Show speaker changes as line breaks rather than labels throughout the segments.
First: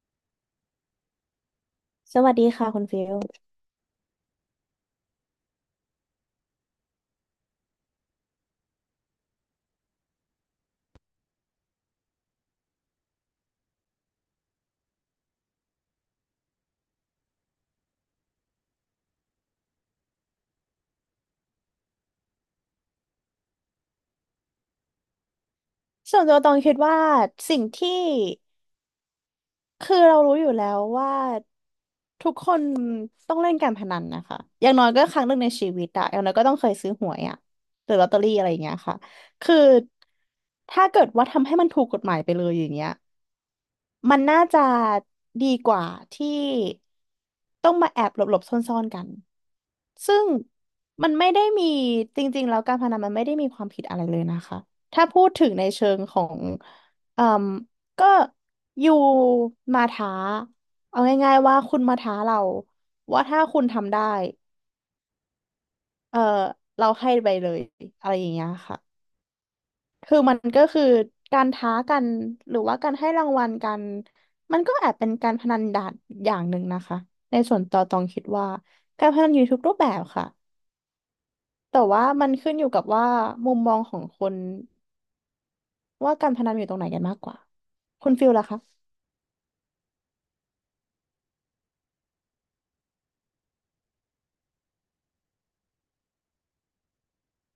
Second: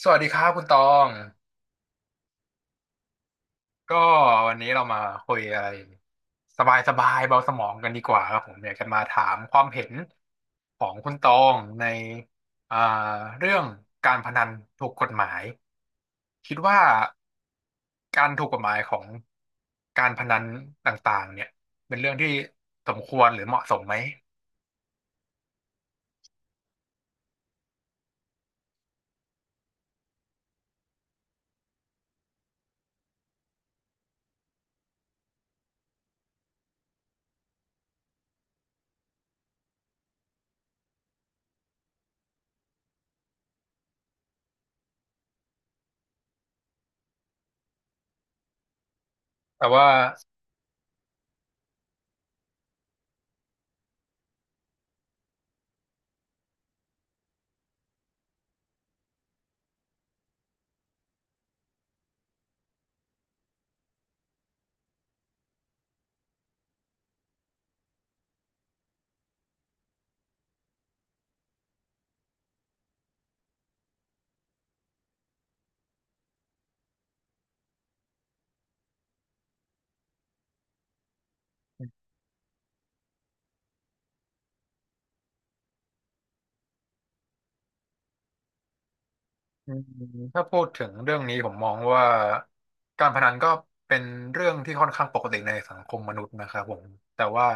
สวัสดีครับคุณตอง
สวัสดีค่ะคุณฟิล
ก็วันนี้เรามาคุยอะไรสบายสบายเบาสมองกันดีกว่าครับผมอยากจะมาถามความเห็นของคุณตองในอ่าเรื่องการพนันถูกกฎหมายคิดว่าการถูกกฎหมายของการพนันต่างๆเนี่ยเป็นเรื่องที่สมควรหรือเหมาะสมไหม
ส่วนตัวตองคิดว่าสิ่งที่คือเรารู้อยู่แล้วว่าทุกคนต้องเล่นการพนันนะคะอย่างน้อยก็ครั้งหนึ่งในชีวิตอะอย่างน้อยก็ต้องเคยซื้อหวยอะหรือลอตเตอรี่อะไรอย่างเงี้ยค่ะคือถ้าเกิดว่าทำให้มันถูกกฎหมายไปเลยอย่างเงี้ย มันน่าจะดีกว่าที่ต้องมาแอบหลบๆซ่อนๆกัน
แต่ว่า
ซึ่งมันไม่ได้มีจริงๆแล้วการพนันมันไม่ได้มีความผิดอะไรเลยนะคะ ถ้าพูดถึงในเชิงของเอ่มก็อยู่มาท้าเอาง่ายๆว่าคุณมาท้าเราว่าถ้าคุณทำได้เออเราให้ไปเลยอะไรอย่างเงี้ยค่ะ คือมันก็คือการท้ากันหรือว่าการให้รางวัลกันมันก็แอบเป็นการพนันดานอย่างหนึ่งนะคะในส่วนต่อตองคิดว่าการพนันอยู่ทุกรูปแบบค่ะแต่ว่ามันขึ้นอยู่กับว่ามุมมองของคนว่าการพนันอยู่ตรงไหนกันมากกว่าคุณฟิลล่ะคะ
อืมถ้าพูดถึงเรื่องนี้ผมมองว่าการพนันก็เป็นเรื่องที่ค่อนข้างปกติในสังคมมนุษย์นะครับผมแต่ว่า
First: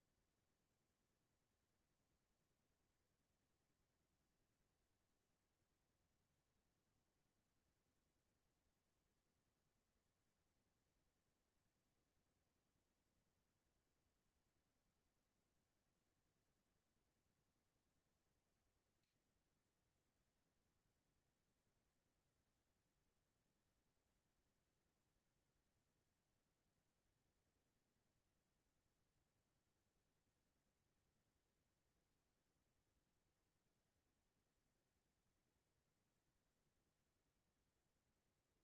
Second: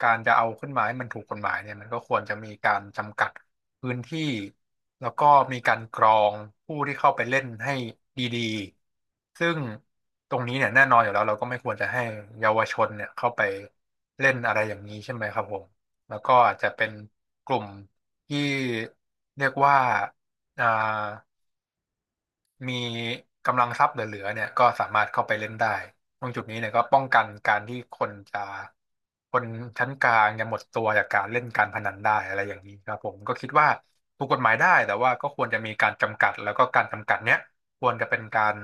การจะเอาขึ้นมาให้มันถูกกฎหมายเนี่ยมันก็ควรจะมีการจำกัดพื้นที่แล้วก็มีการกรองผู้ที่เข้าไปเล่นให้ดีๆซึ่งตรงนี้เนี่ยแน่นอนอยู่แล้วเราก็ไม่ควรจะให้เยาวชนเนี่ยเข้าไปเล่นอะไรอย่างนี้ใช่ไหมครับผมแล้วก็อาจจะเป็นกลุ่มที่เรียกว่าอ่า มีกำลังทรัพย์เหลือๆเนี่ยก็สามารถเข้าไปเล่นได้ตรงจุดนี้เนี่ยก็ป้องกันการที่คนจะคนชั้นกลางจะหมดตัวจากการเล่นการพนันได้อะไรอย่างนี้ครับผมก็คิดว่าถูกกฎหมายได้แต่ว่าก็ควรจะมีการจำกัดแล้วก็การจำกัดเนี้ยควรจะเป็นการ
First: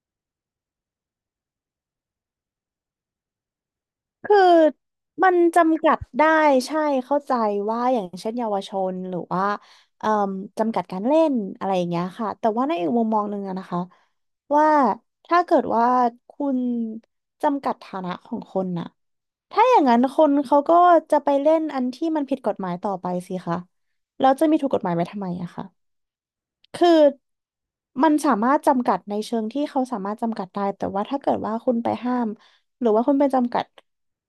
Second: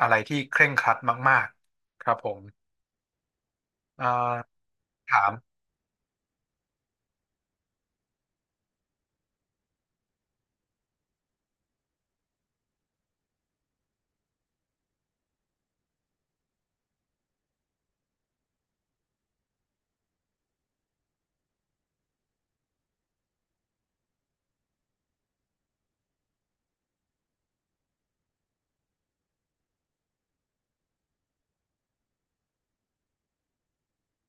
อะไรที่เคร่งครัดมากๆครับผมเอ่อ
คือ
ถา
มั
ม
นจำกัดได้ใช่เข้าใจว่าอย่างเช่นเยาวชนหรือว่าเอ่มจำกัดการเล่นอะไรอย่างเงี้ยค่ะแต่ว่าในอีกมุมมองหนึ่งอะนะคะว่าถ้าเกิดว่าคุณจำกัดฐานะของคนน่ะถ้าอย่างนั้นคนเขาก็จะไปเล่นอันที่มันผิดกฎหมายต่อไปสิคะแล้วจะมีถูกกฎหมายไว้ทำไมอะคะ คือมันสามารถจำกัดในเชิงที่เขาสามารถจำกัดได้แต่ว่าถ้าเกิดว่าคุณไปห้ามหรือว่าคุณไปจำกัด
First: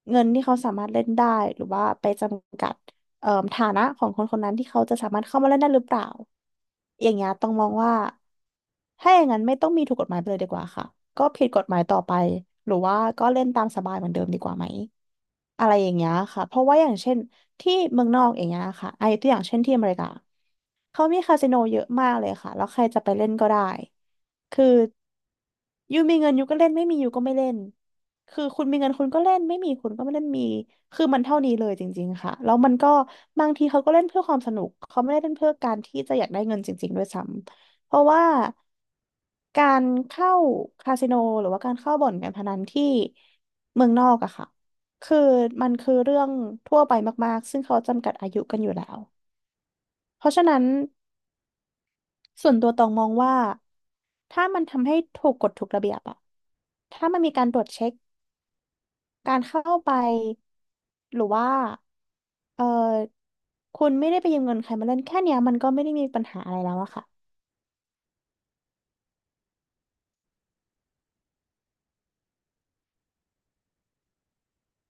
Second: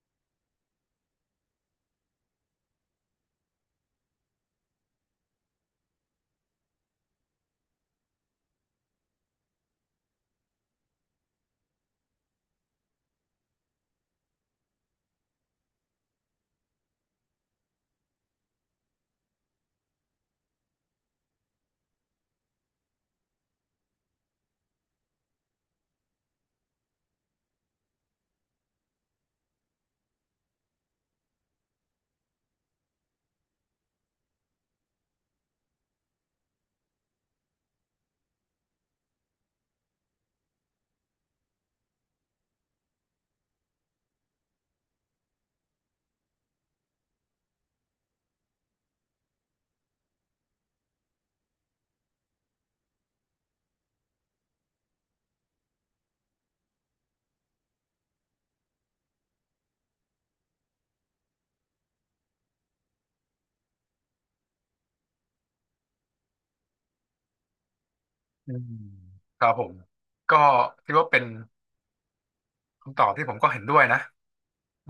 เงินที่เขาสามารถเล่นได้หรือว่าไปจำกัดฐานะของคนคนนั้นที่เขาจะสามารถเข้ามาเล่นได้หรือเปล่าอย่างเงี้ยต้องมองว่าถ้าอย่างนั้นไม่ต้องมีถูกกฎหมายไปเลยดีกว่าค่ะก็ผิดกฎหมายต่อไปหรือว่าก็เล่นตามสบายเหมือนเดิมดีกว่าไหมอะไรอย่างเงี้ยค่ะเพราะว่าอย่างเช่น ที่เมืองนอกอย่างเงี้ยค่ะ ไอ้ตัวอย่างเช่นที่อเมริกาเขามีคาสิโนเยอะมากเลยค่ะ แล้วใครจะไปเล่นก็ได้ คือ ยูมีเงินยูก็เล่นไม่มียูก็ไม่เล่น คือคุณมีเงินคุณก็เล่นไม่มีคุณก็ไม่เล่นมีคือมันเท่านี้เลยจริงๆค่ะแล้วมันก็บางทีเขาก็เล่นเพื่อความสนุกเขาไม่ได้เล่นเพื่อการที่จะอยากได้เงินจริงๆด้วยซ้ำเพราะว่าการเข้าคาสิโนหรือว่าการเข้าบ่อนการพนันที่เมืองนอกอะค่ะคือมันคือเรื่องทั่วไปมากๆซึ่งเขาจำกัดอายุกันอยู่แล้วเพราะฉะนั้น ส่วนตัวตองมองว่าถ้ามันทำให้ถูกกฎถูกระเบียบอะถ้ามันมีการตรวจเช็คการเข้าไปหรือว่าเออคุณไม่ได้ไปยืมเงินใครมาเล่นแค่เนี้ยมันก็ไม่ได้มีปัญหาอะไรแล้วอะค่ะ
อืมครับผมก็คิดว่าเป็นคำตอบที่ผมก็เห็นด้วยนะ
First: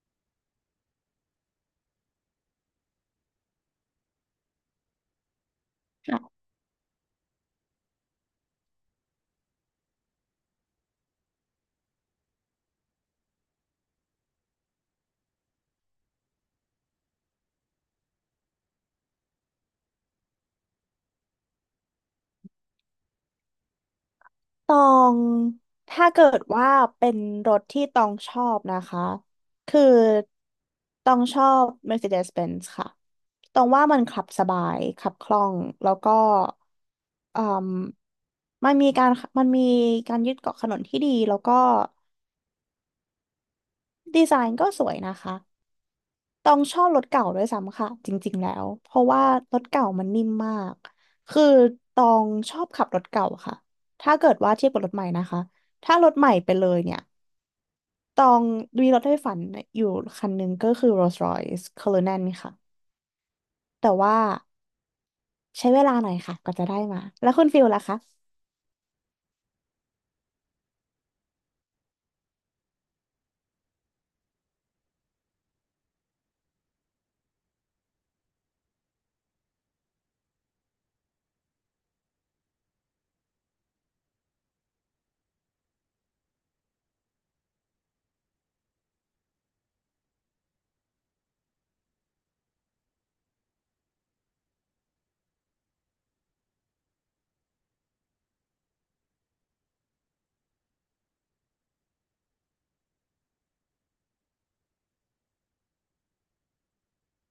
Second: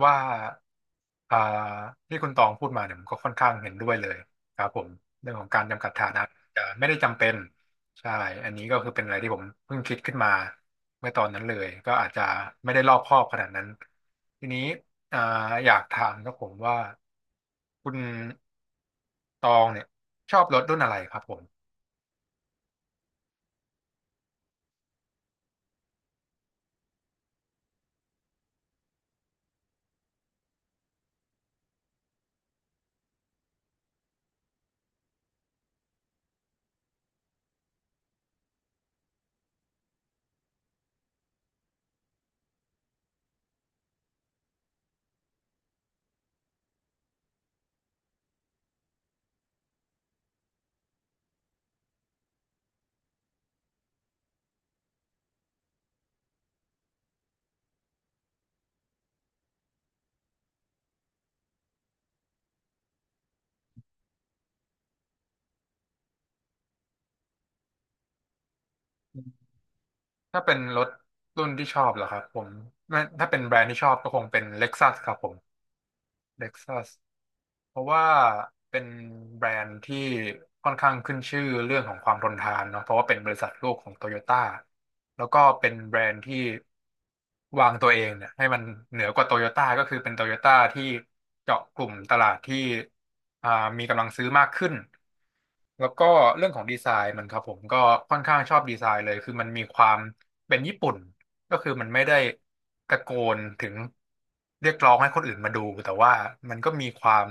ว่า อ่าที่คุณตองพูดมาเนี่ยผมก็ค่อนข้างเห็นด้วยเลยครับผมเรื่องของการจำกัดฐานะจะไม่ได้จำเป็นใช่อันนี้ก็คือเป็นอะไรที่ผมเพิ่งคิดขึ้นมาเมื่อตอนนั้นเลยก็อาจจะไม่ได้รอบคอบขนาดนั้นทีนี้อ่าอยากถามครับผมว่าคุณตองเนี่ยชอบรถรุ่นอะไรครับผม
ตองถ้าเกิดว่าเป็นรถที่ตองชอบนะคะคือตองชอบ Mercedes-Benz ค่ะตองว่ามันขับสบายขับคล่องแล้วก็อืมมันมีการมันมียึดเกาะถนนที่ดีแล้วก็ดีไซน์ก็สวยนะคะตองชอบรถเก่าด้วยซ้ำค่ะจริงๆแล้วเพราะว่ารถเก่ามันนิ่มมากคือตองชอบขับรถเก่าค่ะถ้าเกิดว่าเทียบกับรถใหม่นะคะถ้ารถใหม่ไปเลยเนี่ย ตองมีรถไฟฝันอยู่คันหนึ่งก็คือ Rolls Royce Cullinan ค่ะแต่ว่าใช้เวลาหน่อยค่ะก็จะได้มาแล้วคุณฟิลล่ะคะ
ถ้าเป็นรถรุ่นที่ชอบเหรอครับผมไม่ถ้าเป็นแบรนด์ที่ชอบก็คงเป็น Lexus ครับผม เท็กซัสเพราะว่าเป็นแบรนด์ที่ค่อนข้างขึ้นชื่อเรื่องของความทนทานเนาะเพราะว่าเป็นบริษัทลูกของโตโยต้าแล้วก็เป็นแบรนด์ที่วางตัวเองเนี่ยให้มันเหนือกว่าโตโยต้าก็คือเป็นโตโยต้าที่เจาะกลุ่มตลาดที่อ่ามีกำลังซื้อมากขึ้นแล้วก็เรื่องของดีไซน์มันครับผมก็ค่อนข้างชอบดีไซน์เลยคือมันมีความเป็นญี่ปุ่น ก็คือมันไม่ได้ตะโกนถึงเรียกร้องให้คนอื่นมาดูแต่ว่ามันก็มีความ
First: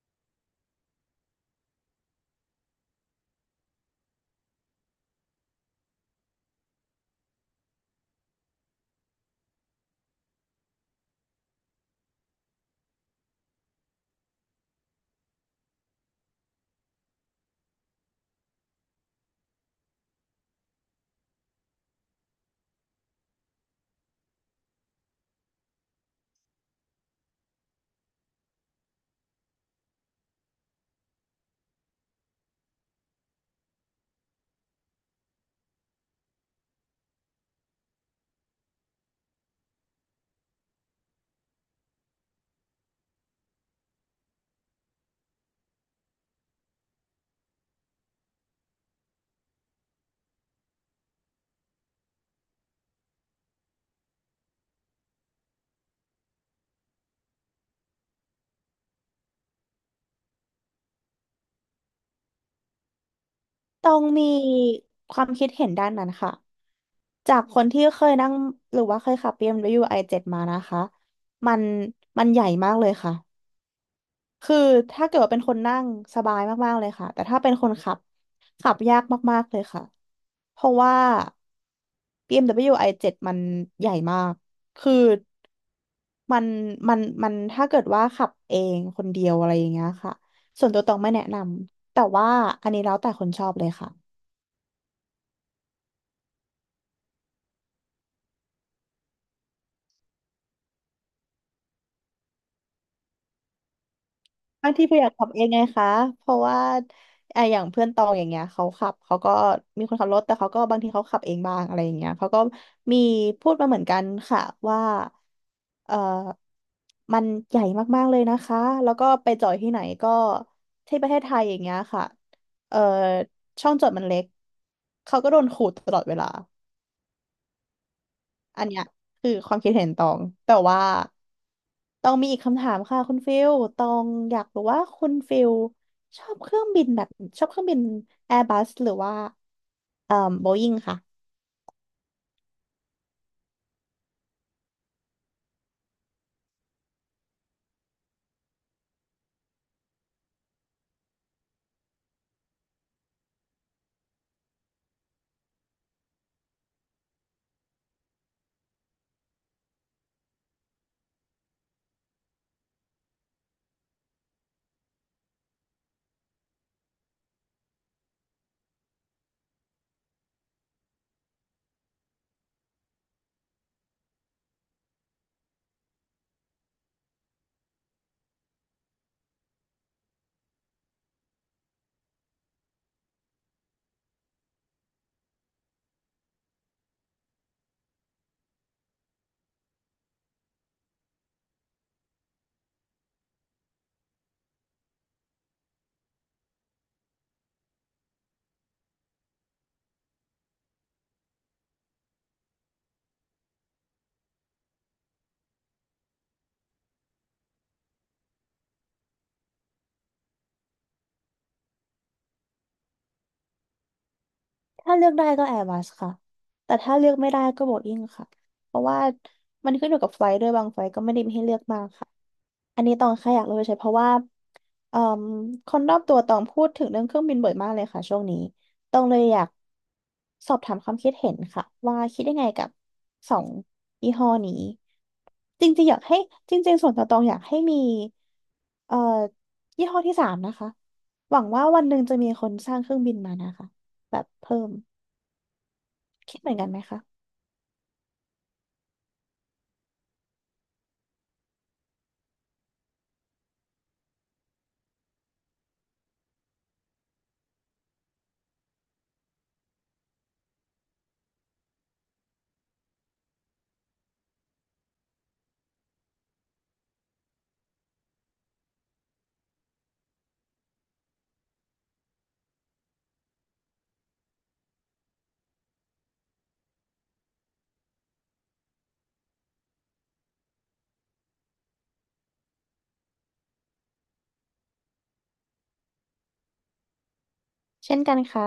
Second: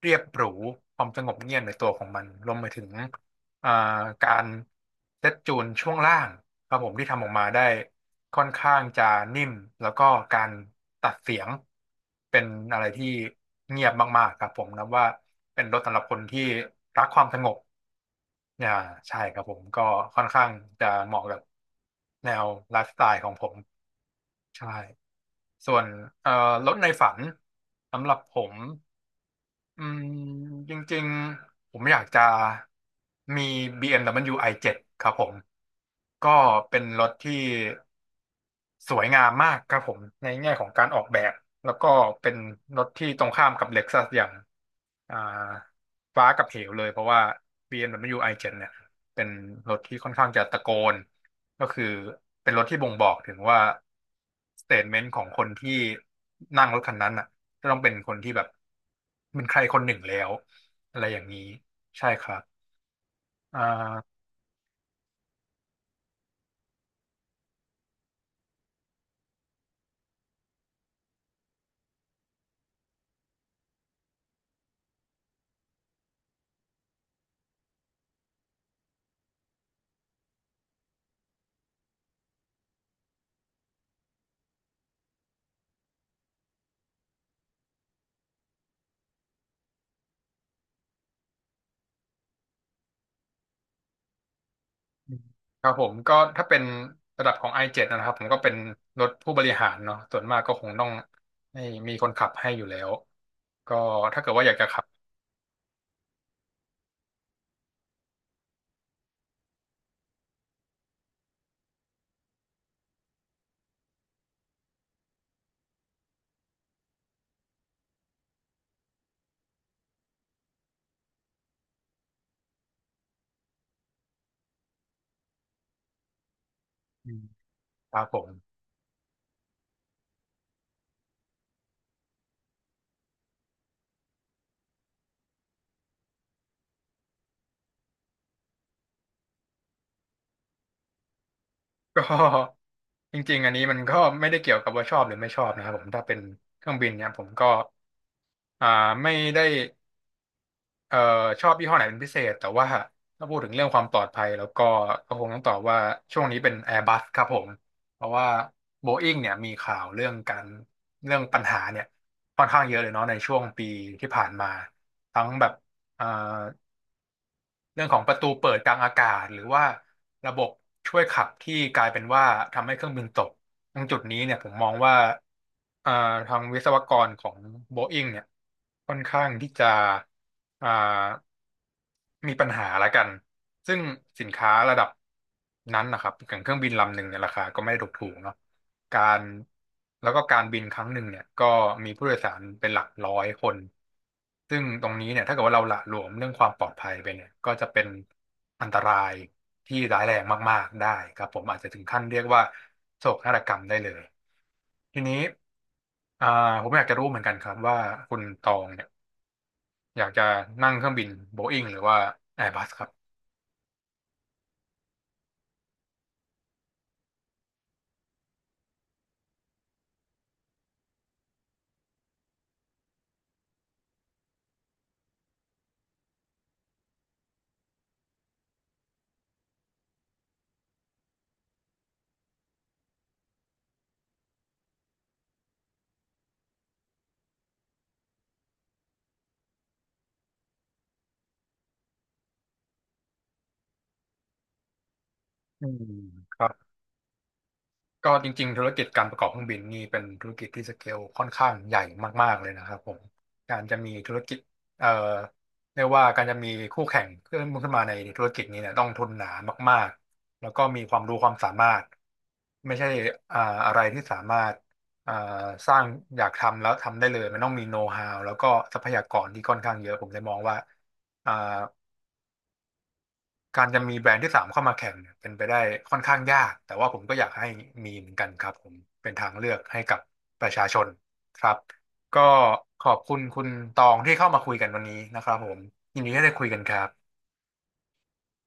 เรียบหรูความสงบเงียบในตัวของมันรวมไปถึงเอ่การเซตจูนช่วงล่างครับผมที่ทำออกมาได้ค่อนข้างจะนิ่มแล้วก็การตัดเสียงเป็นอะไรที่เงียบมากๆครับผมนับว่าเป็นรถสำหรับคนที่รักความสงบอ่าใช่ครับผมก็ค่อนข้างจะเหมาะกับแนวไลฟ์สไตล์ของผม ใช่ ส่วนเอ่อรถในฝันสำหรับผมอืมจริงๆผมอยากจะมี BMW i7 ครับผมก็เป็นรถที่ สวยงามมากครับผมในแง่ของการออกแบบแล้วก็เป็นรถที่ตรงข้ามกับเล็กซัสอย่างอ่าฟ้ากับเหวเลยเพราะว่า BMW i7 เอ็มดับเบิลยูไอเจ็ดเนี่ยเป็นรถที่ค่อนข้างจะตะโกนก็คือเป็นรถที่บ่งบอกถึงว่าสเต t เมนต์ของคนที่นั่งรถคันนั้นอ่ะจะต้องเป็นคนที่แบบเป็นใครคนหนึ่งแล้วอะไรอย่างนี้ใช่ครับอ่
ตอง
า
มีความคิดเห็นด้านนั้นค่ะจากคนที่เคยนั่งหรือว่าเคยขับเีเอ็มดับเบิลยไอเจ็ดมานะคะมันมันใหญ่มากเลยค่ะ คือถ้าเกิดว่าเป็นคนนั่งสบายมากๆเลยค่ะแต่ถ้าเป็นคนขับขับยากมากๆเลยค่ะเพราะว่า BMW i7 มดับเบิลยูไอเจ็ดมันใหญ่มากคือมันมันถ้าเกิดว่าขับเองคนเดียวอะไรอย่างเงี้ยค่ะส่วนตัวตองไม่แนะนำแต่ว่าอันนี้แล้วแต่คนชอบเลยค่ะ
ครับผมก็ถ้าเป็นระดับของ i7 นะครับผมก็เป็นรถผู้บริหารเนาะส่วนมากก็คงต้องให้มีคนขับให้อยู่แล้วก็ถ้าเกิดว่าอยากจะ
บาง
ขั
ที
บ
เพื่อนอยากขับเองไงคะเพราะว่าไอะอย่างเพื่อนตองอย่างเงี้ยเขาขับเขาก็มีคนขับรถแต่เขาก็บางทีเขาขับเองบ้างอะไรอย่างเงี้ยเขาก็มีพูดมาเหมือนกันค่ะว่าเออมันใหญ่มากๆเลยนะคะแล้วก็ไปจอดที่ไหนก็ที่ประเทศไทยอย่างเงี้ยค่ะเออช่องจอดมันเล็กเขาก็โดนขูดตลอดเวลา
อืมครับผม
อันเนี้ยคือความคิดเห็นตองแต่ว่าตองมีอีกคำถามค่ะคุณฟิลตองอยากรู้ว่าคุณฟิลชอบเครื่องบินแบบชอบเครื่องบินแอร์บัสหรือว่าเอ่อโบอิงค่ะ
ก็จริงๆอันนี้มันก็ไม่ได้เกี่ยวกับว่าชอบหรือไม่ชอบนะครับผมถ้าเป็นเครื่องบินเนี่ยผมก็อ่าไม่ได้ เอ่อชอบยี่ห้อไหนเป็นพิเศษแต่ว่าถ้าพูดถึงเรื่องความปลอดภัยแล้วก็ก็คงต้องตอบว่าช่วงนี้เป็น Airbus ครับผมเพราะว่า Boeing เนี่ยมีข่าวเรื่องการเรื่องปัญหาเนี่ยค่อนข้างเยอะเลยเนาะในช่วงปีที่ผ่านมาทั้งแบบเอ่อ เรื่องของประตูเปิดกลางอากาศหรือว่าระบบช่วยขับที่กลายเป็นว่าทำให้เครื่องบินตกตรงจุดนี้เนี่ยผมมองว่าเอ่อทางวิศวกรของโบอิงเนี่ยค่อนข้างที่จะอ่ามีปัญหาละกัน ซึ่งสินค้าระดับนั้นนะครับอย่างเครื่องบินลำหนึ่งเนี่ยราคาก็ไม่ได้ถูกๆเนาะการแล้วก็การบินครั้งหนึ่งเนี่ยก็มีผู้โดยสารเป็นหลักร้อยคน ซึ่งตรงนี้เนี่ยถ้าเกิดว่าเราหละหลวมเรื่องความปลอดภัยไปเนี่ยก็จะเป็นอันตรายที่ร้ายแรงมากๆได้ครับผมอาจจะถึงขั้นเรียกว่าโศกนาฏกรรมได้เลยทีนี้อ่าผมอยากจะรู้เหมือนกันครับว่าคุณตองเนี่ยอยากจะนั่งเครื่องบินโบอิ้งหรือว่า
ถ้าเลือกได้ก็แอร์บัสค่ะ แต่ถ้าเลือกไม่ได้ก็โบอิ้งค่ะ เพราะว่ามันขึ้นอยู่กับไฟล์ด้วยบางไฟล์ก็ไม่ได้มีให้เลือกมากค่ะ อันนี้ตองแค่อยากรู้เฉยๆเพราะว่าเอ่มคนรอบตัวตองพูดถึงเรื่องเครื่องบินบ่อยมากเลยค่ะช่วงนี้ ตองเลยอยากสอบถามความคิดเห็นค่ะว่าคิดยังไงกับสองยี่ห้อนี้ จริงๆอยากให้จริงๆส่วนตัวตองอยากให้มีเอ่อยี่ห้อที่สามนะคะหวังว่าวันหนึ่งจะมีคนสร้างเครื่องบินมานะคะแบบเพิ่ม
อืมค
คิด
รั
เหมือนกั
บ
นไหมคะ
ก็จริงๆธุรกิจการประกอบเครื่องบินนี่เป็นธุรกิจที่สเกลค่อนข้างใหญ่มากๆเลยนะครับผมการจะมีธุรกิจเอ่อเรียกว่าการจะมีคู่แข่งขึ้นมาในธุรกิจนี้เนี่ยต้องทุนหนามากๆแล้วก็มีความรู้ความสามารถไม่ใช่อ่าอะไรที่สามารถอ่าสร้างอยากทำแล้วทำได้เลยมันต้องมีโน้ตฮาวแล้วก็ทรัพยากรที่ค่อนข้างเยอะผมเลยมองว่าอ่า การจะมีแบรนด์ที่สามเข้ามาแข่งเนี่ยเป็นไปได้ค่อนข้างยากแต่ว่าผมก็อยากให้มีเหมือนกันครับผมเป็นทางเลือกให้กับประชาชนครับก็ขอบคุณคุณตองที่เข้ามาคุยกันวันนี้นะครับผมยินดีที่ได้คุยกันครับ
เช่นกันค่ะ